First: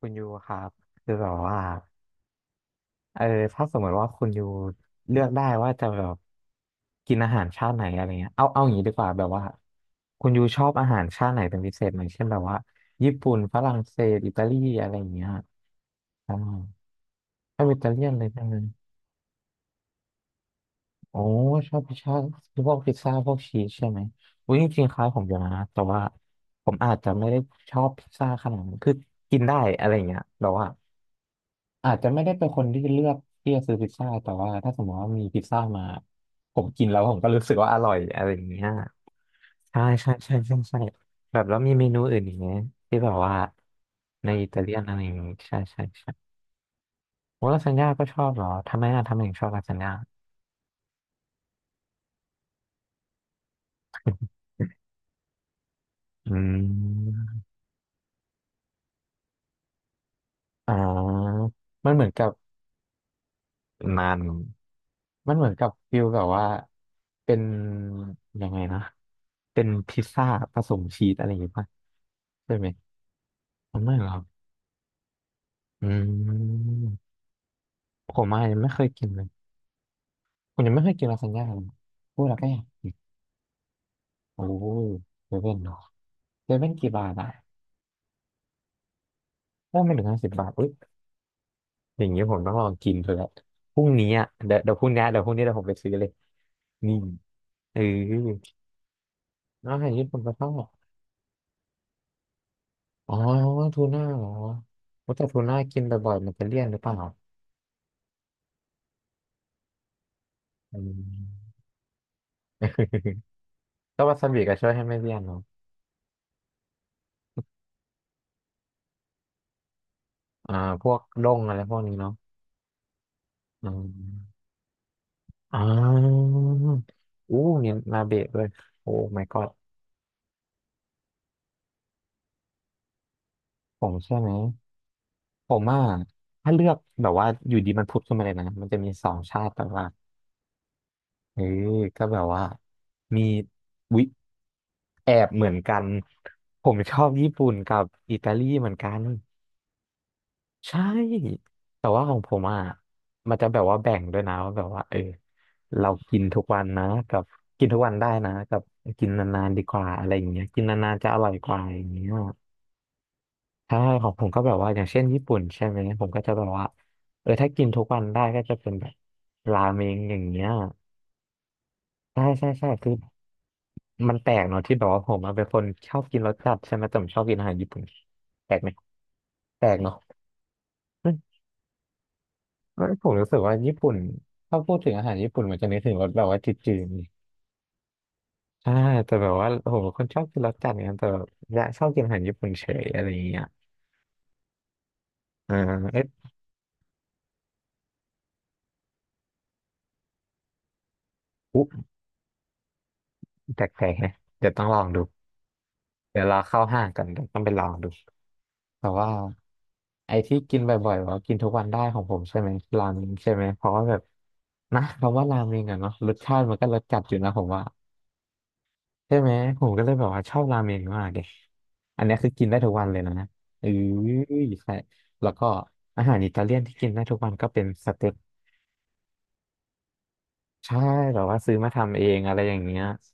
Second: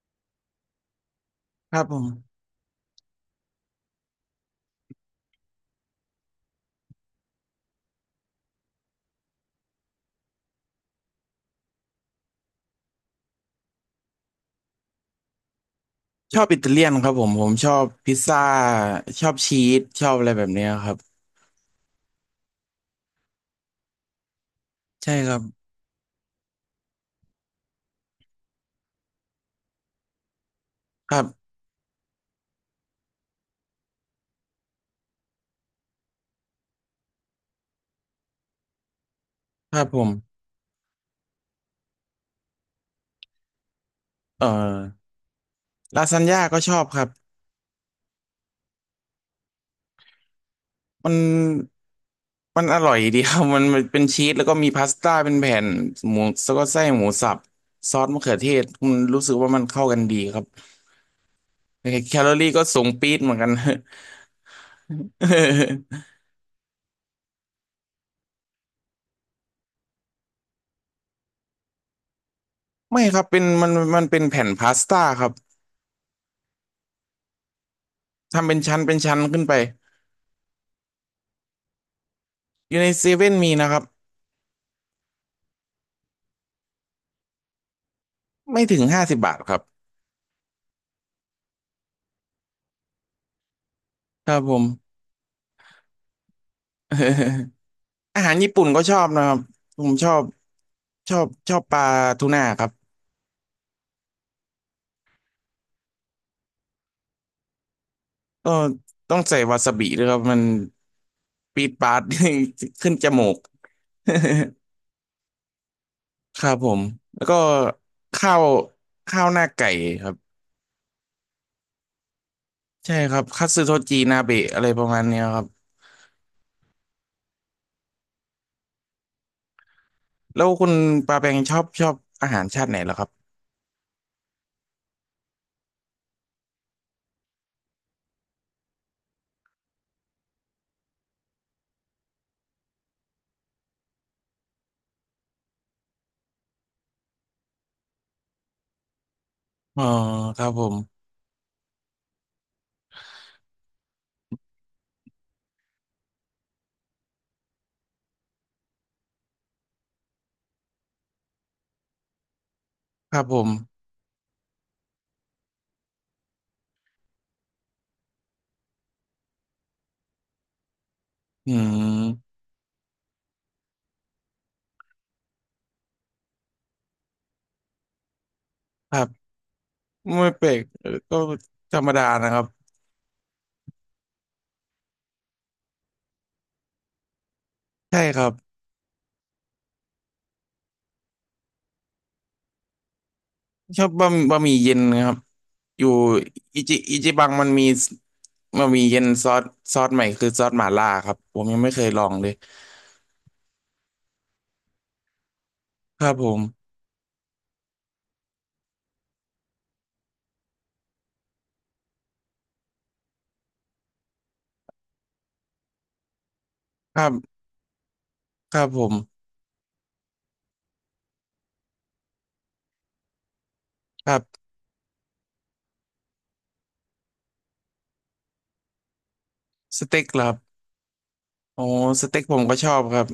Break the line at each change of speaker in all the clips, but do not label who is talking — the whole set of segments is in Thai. คุณยูครับคือแบบว่า
ครับผม
เออถ้าสมมติว่าคุณยูเลือกได้ว่าจะแบบกินอาหารชาติไหนอะไรเงี้ยเอาอย่างนี้ดีกว่าแบบว่าคุณยูชอบอาหารชาติไหนเป็นพิเศษไหมเช่นแบบว่าญี่ปุ่นฝรั่งเศสอิตาลีอะไรอย่างเงี้ยอ่า
ชอบอิตาเลียนครับผม
ชอบ
ชอ
อิ
บ
ตาเลียน
พิซ
เลย
ซ่า
ใช่ไหม
ชอบชีสชอบอะไรแบบเนี้ยครับ
โอ้ชอบพิซซ่าพวกพิซซ่าพวกชีสใช่ไหมอุ้ยจริงๆคล้าย
ใช่
ผม
ค
อยู่
รับ
นะแต่ว่าผมอาจจะไม่ได้ชอบพิซซ่าขนาดนั้นคือกินได้อะไรเงี้ยแบบว่า
ครับ
อาจจะไม่ได้เป็นคนที่เลือกที่จะซื้อพิซซ่าแต่ว่าถ้าสมมติว่ามีพิซซ่ามาผมกินแล้วผมก็รู้สึกว่าอร่อยอะไรอย่างเงี้ย
ค
ใช่
รับผม
ใช่ใช่ใช่ใช่แบบแล้วมีเมนูอื่นอีกไหมที่แบบว่าใน
เอ่
อิ
อ
ตาเลียนอะไรอย่างงี้ใช่ใช่
ลา
ใช่
ซานญ่าก็ชอบครับ
โอ้ลาซานญ่าก็ชอบเหรอทำไมอะทำไมถึงชอบลาซานญ่า
มันมันอร่อยดีครับ มันเป็นชีสแล้วก็มีพาสต้าเป็นแผ่นหมู
อื
แล้วก็ไส้หมู
ม
สับซอสมะเขือเทศมันรู้สึกว่ามันเข้ากันดีครับ
อ่ามันเหมือน
แค
กั
ล
บ
อรี่ก็สูงปี๊ดเหมือนกัน
นานมันเหมือนกับฟิล แบบว่าเป็นยังไงนะเป็นพิซซ่าผสมชีสอะไรอย่างงี้ป่ะใช่ไหม
ไม่ครับเป็นมัน
ทำได้
มั
เหร
น
อค
เป็
รั
น
บ
แผ่นพาสต้าครับ
อืมผมอาจ
ทำ
จะ
เป็
ยั
น
งไม่
ชั้
เค
น
ย
เป็น
กิน
ชั้
เล
น
ย
ขึ้นไป
ผมยังไม่เคยกินลาซานญ่าเลยพูดแล้วก็อยา
อยู่ใน
ก
เซเว่นมีนะครับ
โอ้เซเว่นเนาะเซเว่นกี่บาทอ่ะ
ไม่ถึง50 บาทครับ
ถ้าไม่ถึง50 บาทอุ้ยอย่างนี้ผมต้องลองกินเถอะแหละพรุ่งนี้อ่ะ
ครับผ
เดี๋ยว
ม
เดี๋ยวพรุ่งนี้เดี๋ยวพรุ่งนี้เดี๋ยวผมไปซื้อเลยนี่เออ
อาหารญี่ปุ่นก็ชอบนะครับ
อา
ผ
หาร
ม
ญี่
ชอ
ปุ่น
บ
ก็ชอบ
ชอบปลาทูน่าครับ
อ๋อทูน่าเหรอว่าแต่ทูน่ากินบ่อยๆมันจะเลี่ยนหรือเปล่า
ก็ต้องใส่วาซาบิด้วยครับมัน
อืม
ปีดปาด ขึ้นจมูก
ก็วาซาบิก็ช่วยให้ไม่เลี่ยนเนาะ
ครับผมแล้วก็ข้าวข้าวหน้าไก่ครับ
อ่าพวกด้งอะไรพวกนี้เนาะ
ใช่ครับคัตสึ
อื
โทจินา
ม
เบะอะไรประมาณเนี้ยครับ
อ่าอู้มีนาเบะด้วยโอ้ my god
แล้วคุณปาแปงชอบอาหารชาติไหนเหรอครับ
ผมใช่ไหมผมอ่ะถ้าเลือกแบบว่าอยู่ดีมันพุดขึ้นมาเลยนะมันจะมีสองชาติแบบว่าเออก็แบบว่ามีวิแอบเหมือนกันผมชอบญี่ปุ่นกับอิตาลีเหมือนกัน
อ๋อครับผม
ใช่แต่ว่าของผมอ่ะมันจะแบบว่าแบ่งด้วยนะว่าแบบว่าเออเรากินทุกวันนะกับกินทุกวันได้นะกับกินนานๆดีกว่าอะไรอย่างเงี้ยกินนานๆจะอร่อยกว่าอย่างเงี้ย
ครับผม
ใช่ของผมก็แบบว่าอย่างเช่นญี่ปุ่นใช่ไหมผมก็จะแบบว่าเออถ้ากินทุกวันได้ก็จะเป็นแบบราเมงอย่างเงี้ย
อื
ใช่
ม
ใช่ใช่คือมันแปลกเนาะที่แบบว่าผมอะเป็นคนชอบกินรสจัดใช่ไหมแต่ผมชอบกินอาหารญี่ปุ่นแปลกไหม
ครับ
แปลกเนาะ
ไม่เปลกเออ
อื
ก็
ม
ธรรมดานะครับ
ผมรู้สึกว่าญี่ปุ่นถ้าพูดถึงอาหารญี่ปุ่นมันจะนึกถึงรสแบบว่าจืด
ใช่ครับ
ๆใช่แต่แบบว่าผมเป็นคนชอบกินรสจัดเนี่ยแต่แบบอยากชอบกินอาหารญี่ปุ่นเฉยอะไรอย่างเงี้ย
ชอบบะหมี่เย็นครับ
อ่า
อยู่
เอ๊ะ
อิจิบังมันมีบะหมี่เย็นซอสซอสใหม่คือซอสหม่าล่าครับผมยัง
อุ๊
ไม่เคยลองเลย
แปลกๆนะเดี๋ยวต้องลองดู
ครับ
เดี๋ย
ผ
วเรา
ม
เข้าห้างกันเดี๋ยวต้องไปลองดู แต่ว่าไอ้ที่กินบ่อยๆว่ากินทุกวันได้ของผมใช่ไหมราเมงใช่ไหมเพราะว่าแบบนะคำว่าราเมงอะเนาะรสชาติมันก็รสจั
ค
ด
รั
อยู่นะ
บ
ผมว่า
ครับผม
ใช่ไหมผมก็เลยแบบว่าชอบราเมงมากเลยอันเนี้ยคือกินได้ทุกวันเลยนะเออ
ครับ
ใช่แล้วก็อาหารอิตาเลียนที่กินได้ทุกวันก็เป็นสเต็ก
สเต็กเหรอครับ
ใช่แบบว่าซื้อ
โอ้
มาทำ
ส
เอง
เต็ก
อะ
ผ
ไร
ม
อ
ก็
ย่าง
ชอ
เงี้
บ
ย
ครับ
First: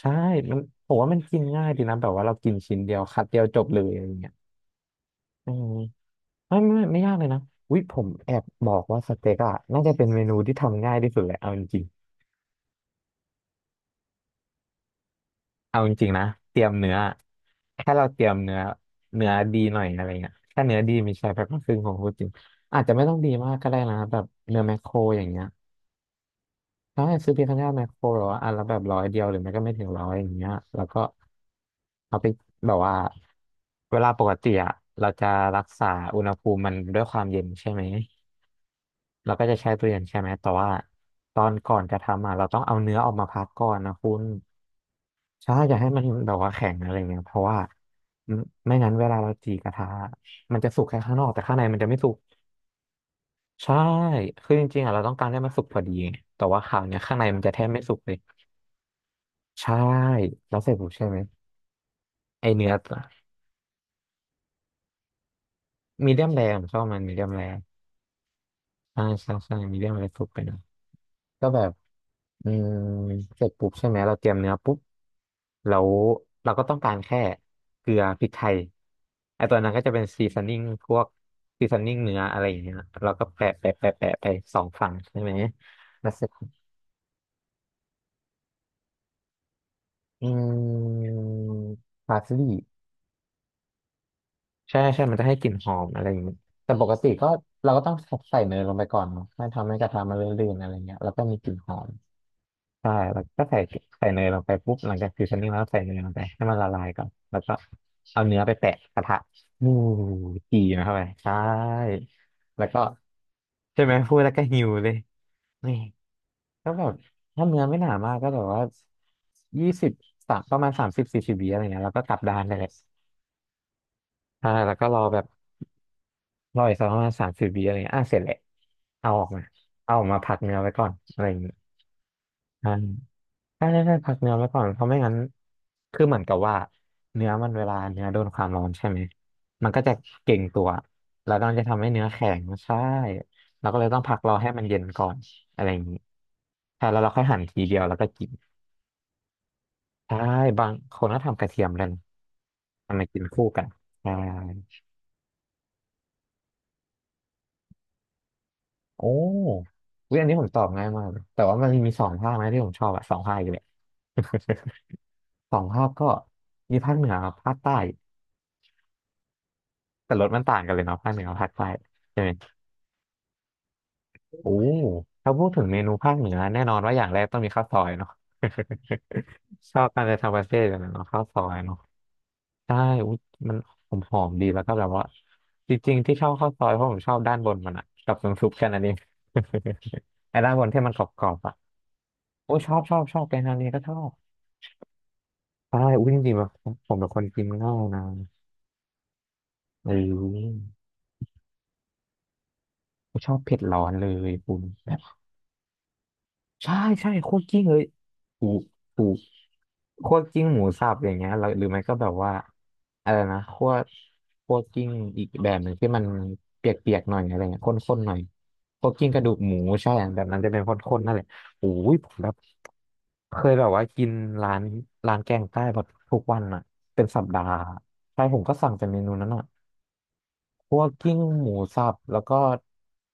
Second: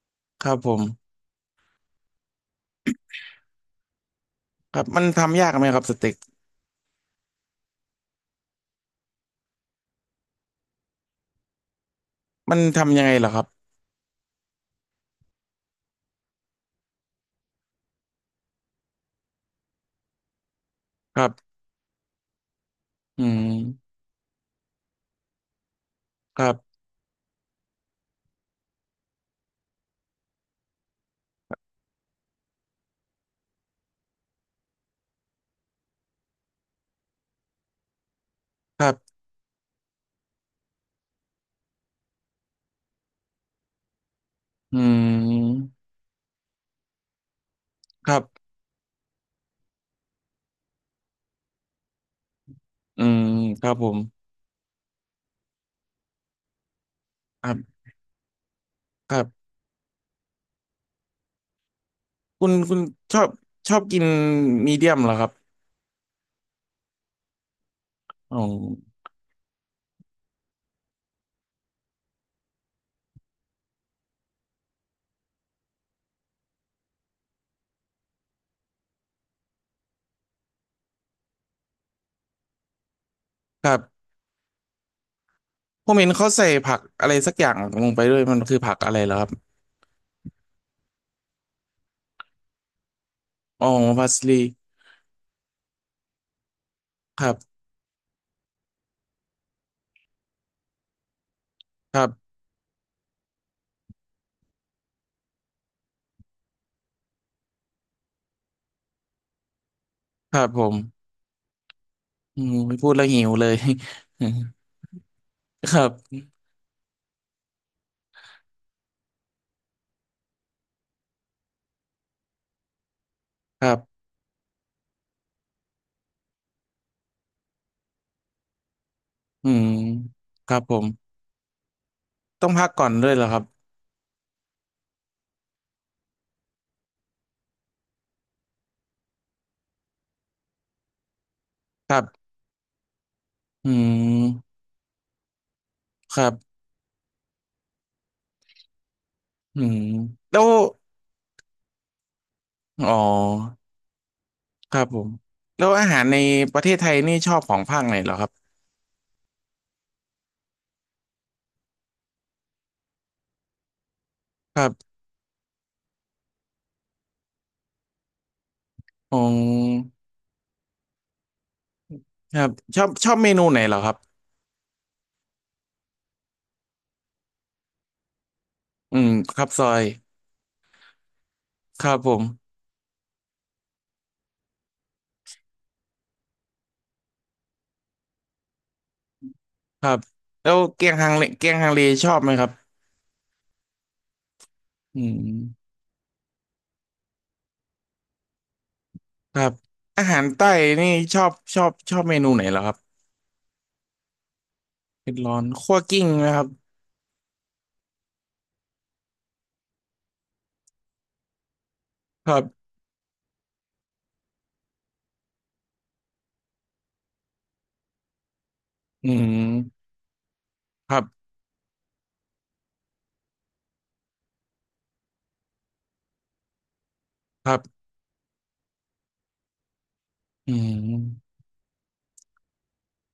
ใช่
ครั
มั
บ
น
ผม
ผมว่ามันกินง่ายดีนะแบบว่าเรากินชิ้นเดียวคัดเดียวจบเลยอะไรอย่างเงี้ย
ครับมันทำยา
อื
กไห
ม
มครับสเต็ก
ไม่ไม่ไม่ยากเลยนะวิผมแอบบอกว่าสเต็กอะน่าจะเป็นเมนูที่ทำง่ายที่สุดเลยเอาจริง
มันทำยังไงเหรอครับ
ๆเอาจริงๆนะเตรียมเนื้อแค่เราเตรียมเนื้อเนื้อดีหน่อยอะไรเงี้ยถ้าเนื้อดีมี
ครั
ใช้แพ็คล
บ
ครึ่งของพูดจริงอาจจะไม่ต้อง
อื
ดีมากก็ได้
ม
นะแบบเนื้อแมคโครอย่างเงี้ย
ครับ
ถ้าให้ซื้อเพียงแค่แมคโครหรอว่าอันละแบบร้อยเดียวหรือไม่ก็ไม่ถึงร้อยอย่างเงี้ยแล้วก็เอาไปแบบว่าเวลาปกติอะเราจะรักษาอุณหภูมิมันด้วยความเย็นใช่ไหม
ครับ
เราก็จะใช้ทุเรียนใช่ไหมแต่ว่าตอนก่อนจะทำอ่ะเราต้องเอาเนื้อออกมาพักก่อนนะคุณ
อื
ใช่
ม
อย่าให้มันแบบว่าแข็งอะไรเงี้ยเพราะว่า
ครับ
ไม่ไม่งั้นเวลาเราจีกระทะมันจะสุกแค่ข้างนอกแต่ข้างในมันจะไม่สุก
อืมครั
ใช่
บผม
คือจริงๆอ่ะเราต้องการให้มันสุกพอดีแต่ว่าคราวเนี้ยข้างในมัน
ค
จะ
รั
แทบ
บ
ไม่สุกเลย
ครับ
ใช่แล้วเสร็จปุ๊บใช่ไหมไอ
คุณ
เนื้อ
คุณชอบชอบกินมีเดียมเหรอครับ
มีเดียมแรงชอบมันมีเดียมแรง
อ๋อ
ใช่ใช่ใช่มีเดียมแรงสุกไปหนะก็แบบ อืมเสร็จปุ๊บใช่ไหมเราเตรียมเนื้อปุ๊บแล้วเราก็ต้องการแค่เกลือพริกไทยไอตัวนั้นก็จะเป็นซีซันนิ่งพวกซีซันนิ่งเนื้ออะไรอย่างเงี้ยเราก็แปะ
ค
แปะ
รั
แปะ
บ
แปะไปสองฝั่งใช่ไหม
ผมเห็
แล้
น
วเส
เขา
ร็จ
ใส่ผักอะไรสักอย่างลงไปด้วยมันคือผักอะไรเหรอครับ
อืมพาสลีย์
อ๋อพาสลี
ใช่ใช่มันจะให้กลิ่นหอมอะไรอย่างเงี้ยแต่ปกติ
ค
ก็
รับ
เราก็ต้องใส่เนยลงไปก่อนเนาะไม่ทำให้กระทะมันเลื่อนๆอะไรเงี้ยแล้วก็มีกลิ่นหอม
ครับ
ใช่แล้วก็ใส่เนยลงไปปุ๊บหลังจากฟิวชั่นนิ่งแล้วใส่เนยลงไปให้มันละลายก่อนแล้วก็เอาเนื้อไปแปะกระทะอู้
ครับ
จี
ผ
นะครับไป
ม
ใช่
อืม
แล้วก็
พูดแล้วหิวเลย
ใช่ไหมพูดแล้วก็หิวเลย
ค
นี่
รับ
ก็แบบถ้าเนื้อไม่หนามากก็แบบว่า20สามประมาณสามสิบ40วิอะไรเงี้ยแล้วก็กลับด้านได้เลย
ครับ
ใช่แล้วก็รอแบบรออีกสักประมาณสามสิบวิอะไรเงี้ยอ่ะเสร็จแหละเอาออกมา
อืม
พัก
ค
เนื้
รั
อ
บ
ไว้
ผ
ก่อ
ม
นอะไรอย่างเงี้ย
ต้องพั
ใช่
กก่อนด้วยเหรอครับ
ใช่ใช่พักเนื้อไว้ก่อนเพราะไม่งั้นคือเหมือนกับว่าเนื้อมันเวลาเนื้อโดนความร้อนใช่ไหมมันก็จะเก่งตัวแล้วมันจะทำให้
ครั
เนื้อ
บ
แข็งใช่เรา
อื
ก็เลยต้องพักรอให้
ม
มันเย็นก่อนอะไรอย่างนี้
ครับ
ใช่แล้วเราค่อยหั่นทีเดียวแล้วก็กิน
อืม
ใช่
แล้ว
บางคนก็ทำกระเทียมเลยนะ
อ๋อ
ทำมากินคู่กันใช่
ครับผมแล้วอาหารในประเทศไทยนี่ชอบของภาคไหนเหรอครับ
โอ้วิอยอันนี้ผมตอบง่ายมากเลยแต่ว่ามันมีสองภาคนะที่ผมชอบอะสองภาคอยู่เลย
ครับ
สองภาคก็มีภาคเหนือกับภาคใต้
อ๋อ
แต่รสมันต่างกันเลยเนาะภาคเหนือกับภาคใต้ใช่ไหม
ครับชอบเมนูไหนเหรอครับ
โอ้ถ้าพูดถึงเมนูภาคเหนือแน่นอนว่าอย่างแรกต้องมีข้าวซอยเนาะ
อืมครับซอ
ชอ
ย
บการจะทำประเทศกันเนาะข้าวซอยเนาะ
ครับผม
ใช่อุ๊ยมันหอมหอมดีแล้วก็แบบว่าจริงๆที่ชอบข้าวซอยเพราะผมชอบด้านบนมันอะกับน้ำซุปแค่นั้นเอง
ครับ
ไอ้
แล้
ด้าน
ว
บนที่
เกีย
มัน
ง
กร
ฮังเล
อบๆ
เกีย
อะ
งฮังเลชอบไหมครับ
โอ้ยชอบแกงฮังเลก็ชอบ
อืม
ใช่อุ้ยจริงๆแบบผมเป็นคนกินง่ายนะ
ครับ
เ
อาหารใต้
ออ
นี่ชอบเมนูไหนเหรอครับ
ชอบเผ็ดร้อนเลยคุณ
เผ็ดร้อนคั่วกลิ้งนะครับ
ใช่ใช่คั่วกลิ้งเลยถูกถูกคั่วกลิ้งหมูสับอย่างเงี้ยแล้วหรือไม่ก็แบบ
ค
ว่า
รับ
อะไรนะคั่วกลิ้งอีกแบบหนึ่งที่มันเปียกๆหน่อยอะไรเงี้ยข้นๆหน่อยคั่วกลิ้
อื
งกระดูกหมู
ม
ใช่แบบนั้นจะเป็นข
ค
้
รั
นๆนั่นแหละ
บ
โอ้ยผมแบบเคยแบบว่ากินร้านร้านแกงใต้แบบทุกวันอ่ะเป็นสัปดา
ค
ห์
รับ
ใช่ผมก็สั่งแต่เมนูนั้นอ่ะ
อื
พวกกิ้ง
ม
หมูสับแล้วก็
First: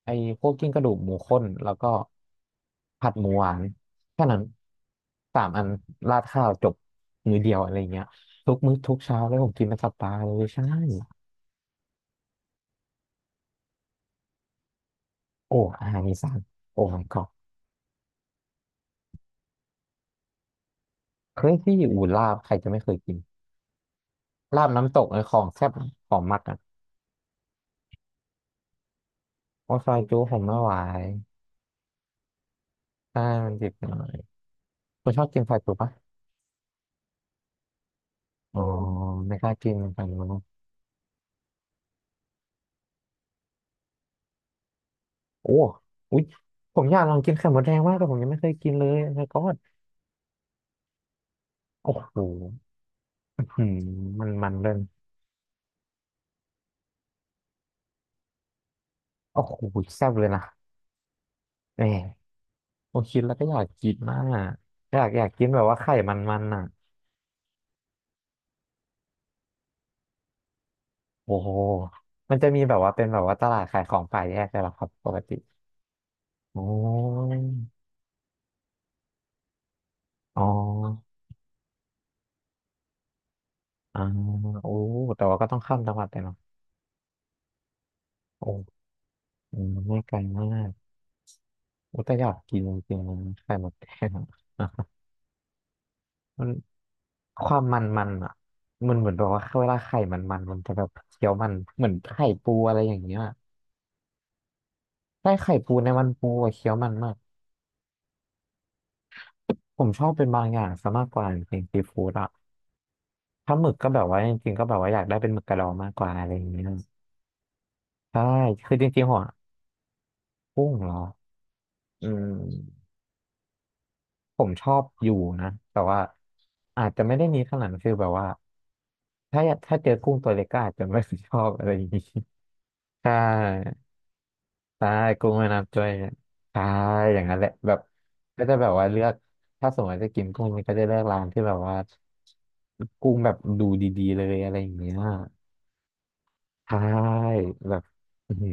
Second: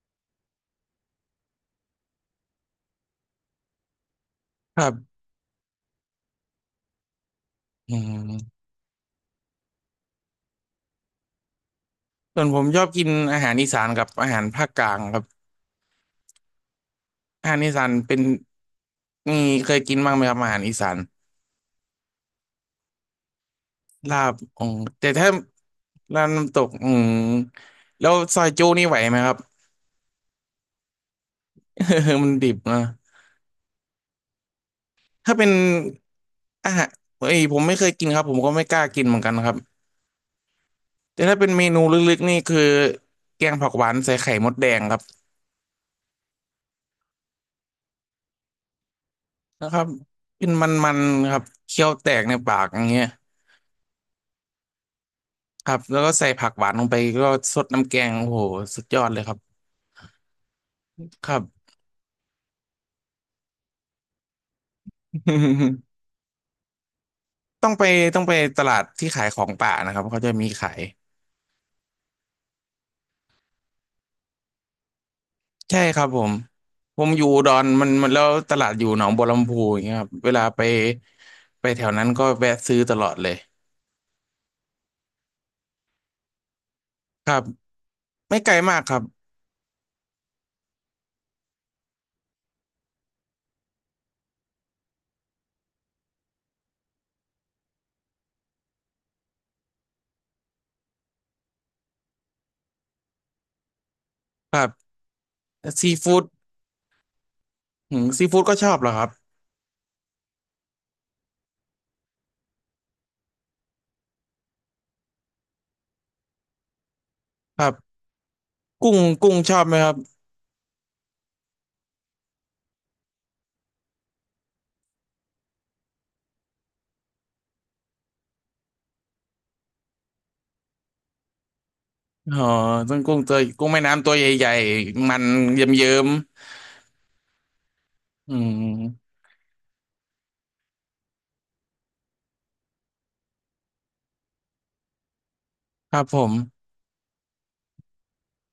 ไอ้พวกกิ้งกระดูกหมูข้นแล้วก็ผัดหมูหวานแค่นั้น
ครับ
สามอันราดข้าวจบมื้อเดียวอะไร
อื
เงี้ยทุก
ม
มื้อทุกเช้าแล้วผมกินเป็นสัปดาห์เลยใช่
ส่วนผมชอบกินอาหารอีสานกับอาหารภาคกลางครับ
โอ้อาหารอีสานโอ้ my god
อาหารอีสานเป็นนี่เคยกินบ้างไหมครับอาหารอีสาน
เคยที่อยู่ลาบใครจะไม่เคยกิน
ลาบอ๋
ลา
อ
บน้ำตก
แต่
ไอ้
ถ้า
ของแซ่บของ
ลาบ
มัก
น้ำ
อ่ะ
ตกอืมแล้วซอยจูนี่ไหวไหมครับ
โอ้ซอยจุผมไม่ไหว
มันดิบนะ
ใช่มันเจ็บหน่อยคุณชอบ
ถ้า
กิน
เป็น
ซอยจุปะ
อาหารเอ้ยผมไม่เคยกินครับผมก็
อ๋อ
ไม่กล้ากินเหมือนกั
ไม่
น
ก
ค
ล้า
รับ
กินเหมือนกัน
แต่ถ้าเป็นเมนูลึกๆนี่คือแกงผักหวานใส่ไข่มดแดงครับ
โอ้อุ๊ยผมอยากลองกินไข่มดแดงมากแต่ผมยังไม่เคยกินเลยแล้วก็
นะครับเป็นมันๆครับเคี้ย
โอ้
วแต
โห
กในปากอย่างเงี้ย
หืมมันมันเลย
ครับแล้วก็ใส่ผักหวานลงไปก็สดน้ำแกงโอ้โหสุดยอดเลยครับ
โอ้โหแซ่บเลยนะ
ครับ
แหมผมคิดแล้วก็อยากกินมากอะอยากกินแบบว่า ไข่มันมันอ่ะ
ต้องไปตลาดที่ขายของป่านะครับเขาจะมีขาย
โอ้โหมันจะมีแบบว่าเป็นแบบว่าตลาดขายของป่าแยกเลยเหรอครับปกติ
ใช่ครับผม
โอ้
ผมอยู่
ย
อุดอนมันมันแล้วตลาดอยู่หนองบัวลำพูอย่างเงี้ยครับเว
อ๋อ
ลาไปไปแถวนั้นก็แวะซื้อตลอดเลย
อ่าโอ้แต่ว่าก็ต้องข้ามจังหวัดไปเนาะ
ครับไม่
โอ
ไกลมาก
้
ครับ
อืมไม่ไกลมากโอ้แต่อยากกินจริงๆนะไข่มดแดงอะ มันความมันมันอ่ะมันเหมือนแบบว่าเวลาไข่มันมันมันจะแบบเคี้ยวมันเหมือนไข่ปูอะไรอย่างเงี้ย
ครับ
ใช่ไข่ปูใน
ซี
มัน
ฟู้ด
ปูอะเคี้ยวมันมาก
หืมซีฟู้ดก็ชอบเหรอครับ
ผมชอบเป็นบางอย่างซะมากกว่าจริงๆซีฟู้ดอ่ะถ้าหมึกก็แบบว่าจริงๆก็แบบว่าอยากได้เป็นหมึกกระดองมากกว่าอะไรอย่างเงี้ย
ครับ
ใช่คือจ
กุ้ง
ริงๆหัว
กุ้งชอบไหมครับ
กุ้งเหรออืมผมชอบอยู่นะแต่ว่าอาจจะไม่ได้มีขนาดนั้นคือแบบว่าถ้าเจอกุ้งตัวเล็กก็อาจจะไม่ ชอบอะไรอย่างงี้
อ๋อต้น
ใช่
กุ้งตัวกุ้งแม่น้ำตัวใหญ่
ใช่
ๆมัน
กุ้งแม่
เ
น้ำจ้อย
ยิ้
เนี่
ม
ยใช่อย่างนั้นแหละแบบ
ๆอื
ก็จะ
ม
แบบว่าเลือกถ้าสมมติจะกินกุ้งมันก็จะเลือกร้านที่แบบว่ากุ้งแบบดูดีๆเลยอะไรอย่างเงี้ย
ครับผม
ใช่แบบอือหือ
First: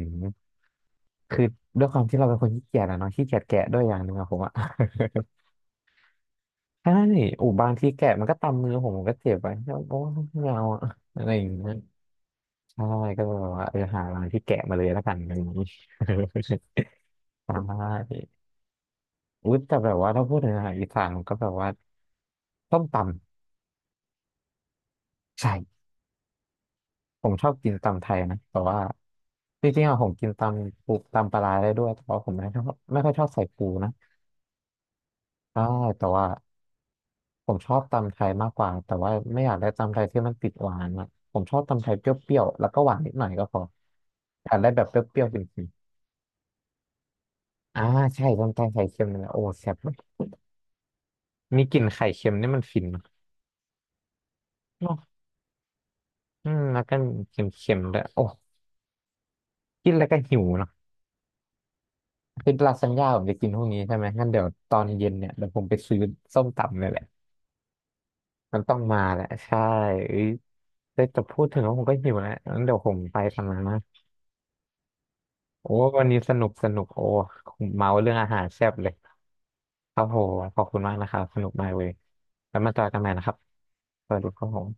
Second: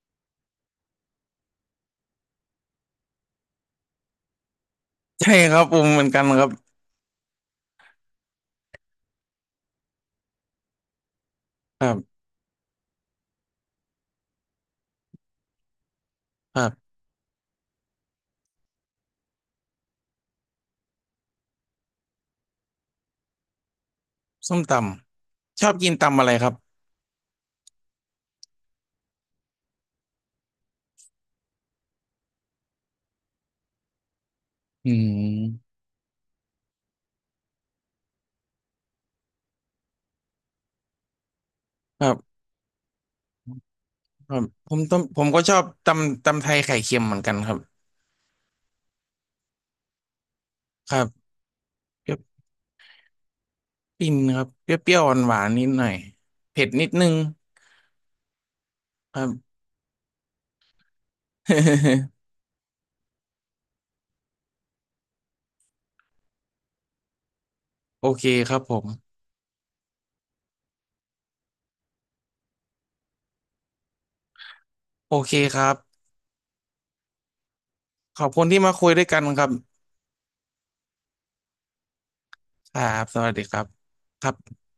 คือด้วยความที่เราเป็นคนขี้เกียจอะเนาะขี้เกียจแกะด้วยอย่างหนึ่งอะผมอะ
ใช่ครับผมเหมือนกันครับ
ใช่อูบางทีแกะมันก็ตำมือผมก็เจ็บไป โอ้ไม่เอาอะอะไรอย่างเงี้ย
ครับ
ใช่ก็เลยแบบว่าเออหาร้านที่แกะมาเลยแล้วกันอะไรอย่างงี้
ครับ
ใช่ อุยแต่แบบว่าถ้าพูดถึงอาหารอีสานผมก็แบบว่าส้มต
ส้มต
ำ
ำชอบ
ใช่
กินตำอะไรครับ
ผมชอบกินตำไทยนะแต่ว่าจริงๆอะผมกินตำปูตำปลาร้าได้ด้วยแต่ว่าผมไม่ชอบไม่ค่อยชอบใส่ปูนะ
อื
ใช่
ม
แต่ว่าผมชอบตำไทยมากกว่าแต่ว่าไม่อยากได้ตำไทยที่มันติดหวานอะผมชอบตำไทย
ค
เปร
รั
ี้
บ
ยวๆแล้วก็หวานนิดหน่อยก็พอ
ครับ
อยากได้
ผ
แบ
ม
บเป
ต้มผ
รี้ย
ม
วๆจ
ก็ชอ
ริ
บ
ง
ตำไทยไข่เค็มเหมือนกันครับ
ๆอ่าใช่ตำไทยไข่เค็มนี่แหละโอ้แซ่บเลย
ครับ
มีกลิ่นไข่
เปรี้ยว
เค็มนี่มันฟินเน
ปิ้นครับเปรี้ยว
อะ
ๆหวานๆนิดหน่อย
อืม
เผ็ด
แล้ว
นิด
ก็
นึง
เค็มๆด้วยโอ้
ครับ
กินแล้วก็หิวเนอะ คือลาซานญ่าผมจะกินพวกนี้ใช่ไหมงั้นเดี๋ยวตอนเย็นเนี่ยเดี๋ยวผมไปซื้อส้มตำเนี่ยแหละ
โอเคค
มั
รั
น
บ
ต้
ผ
องมา
ม
แหละใช่เอ้ยแต่จะพูดถึงแล้วผมก็หิวแล้วงั้นเดี๋ยวผมไปทำงานนะ
โอเคครั
โอ้
บ
วันนี้สนุกสนุกโอ้เมาเรื่อง
ขอ
อา
บ
หา
คุ
ร
ณที่
แซ่บ
มา
เล
คุย
ย
ด้วยกันครับ
ครับผมขอบคุณมากนะครับสนุกมากเลยแล้วมา
ค
เจ
รั
อกันให
บ
ม่
ส
นะค
วัส
รับ
ดีครับ
สวัส
ค
ดี
รับ
ครับผม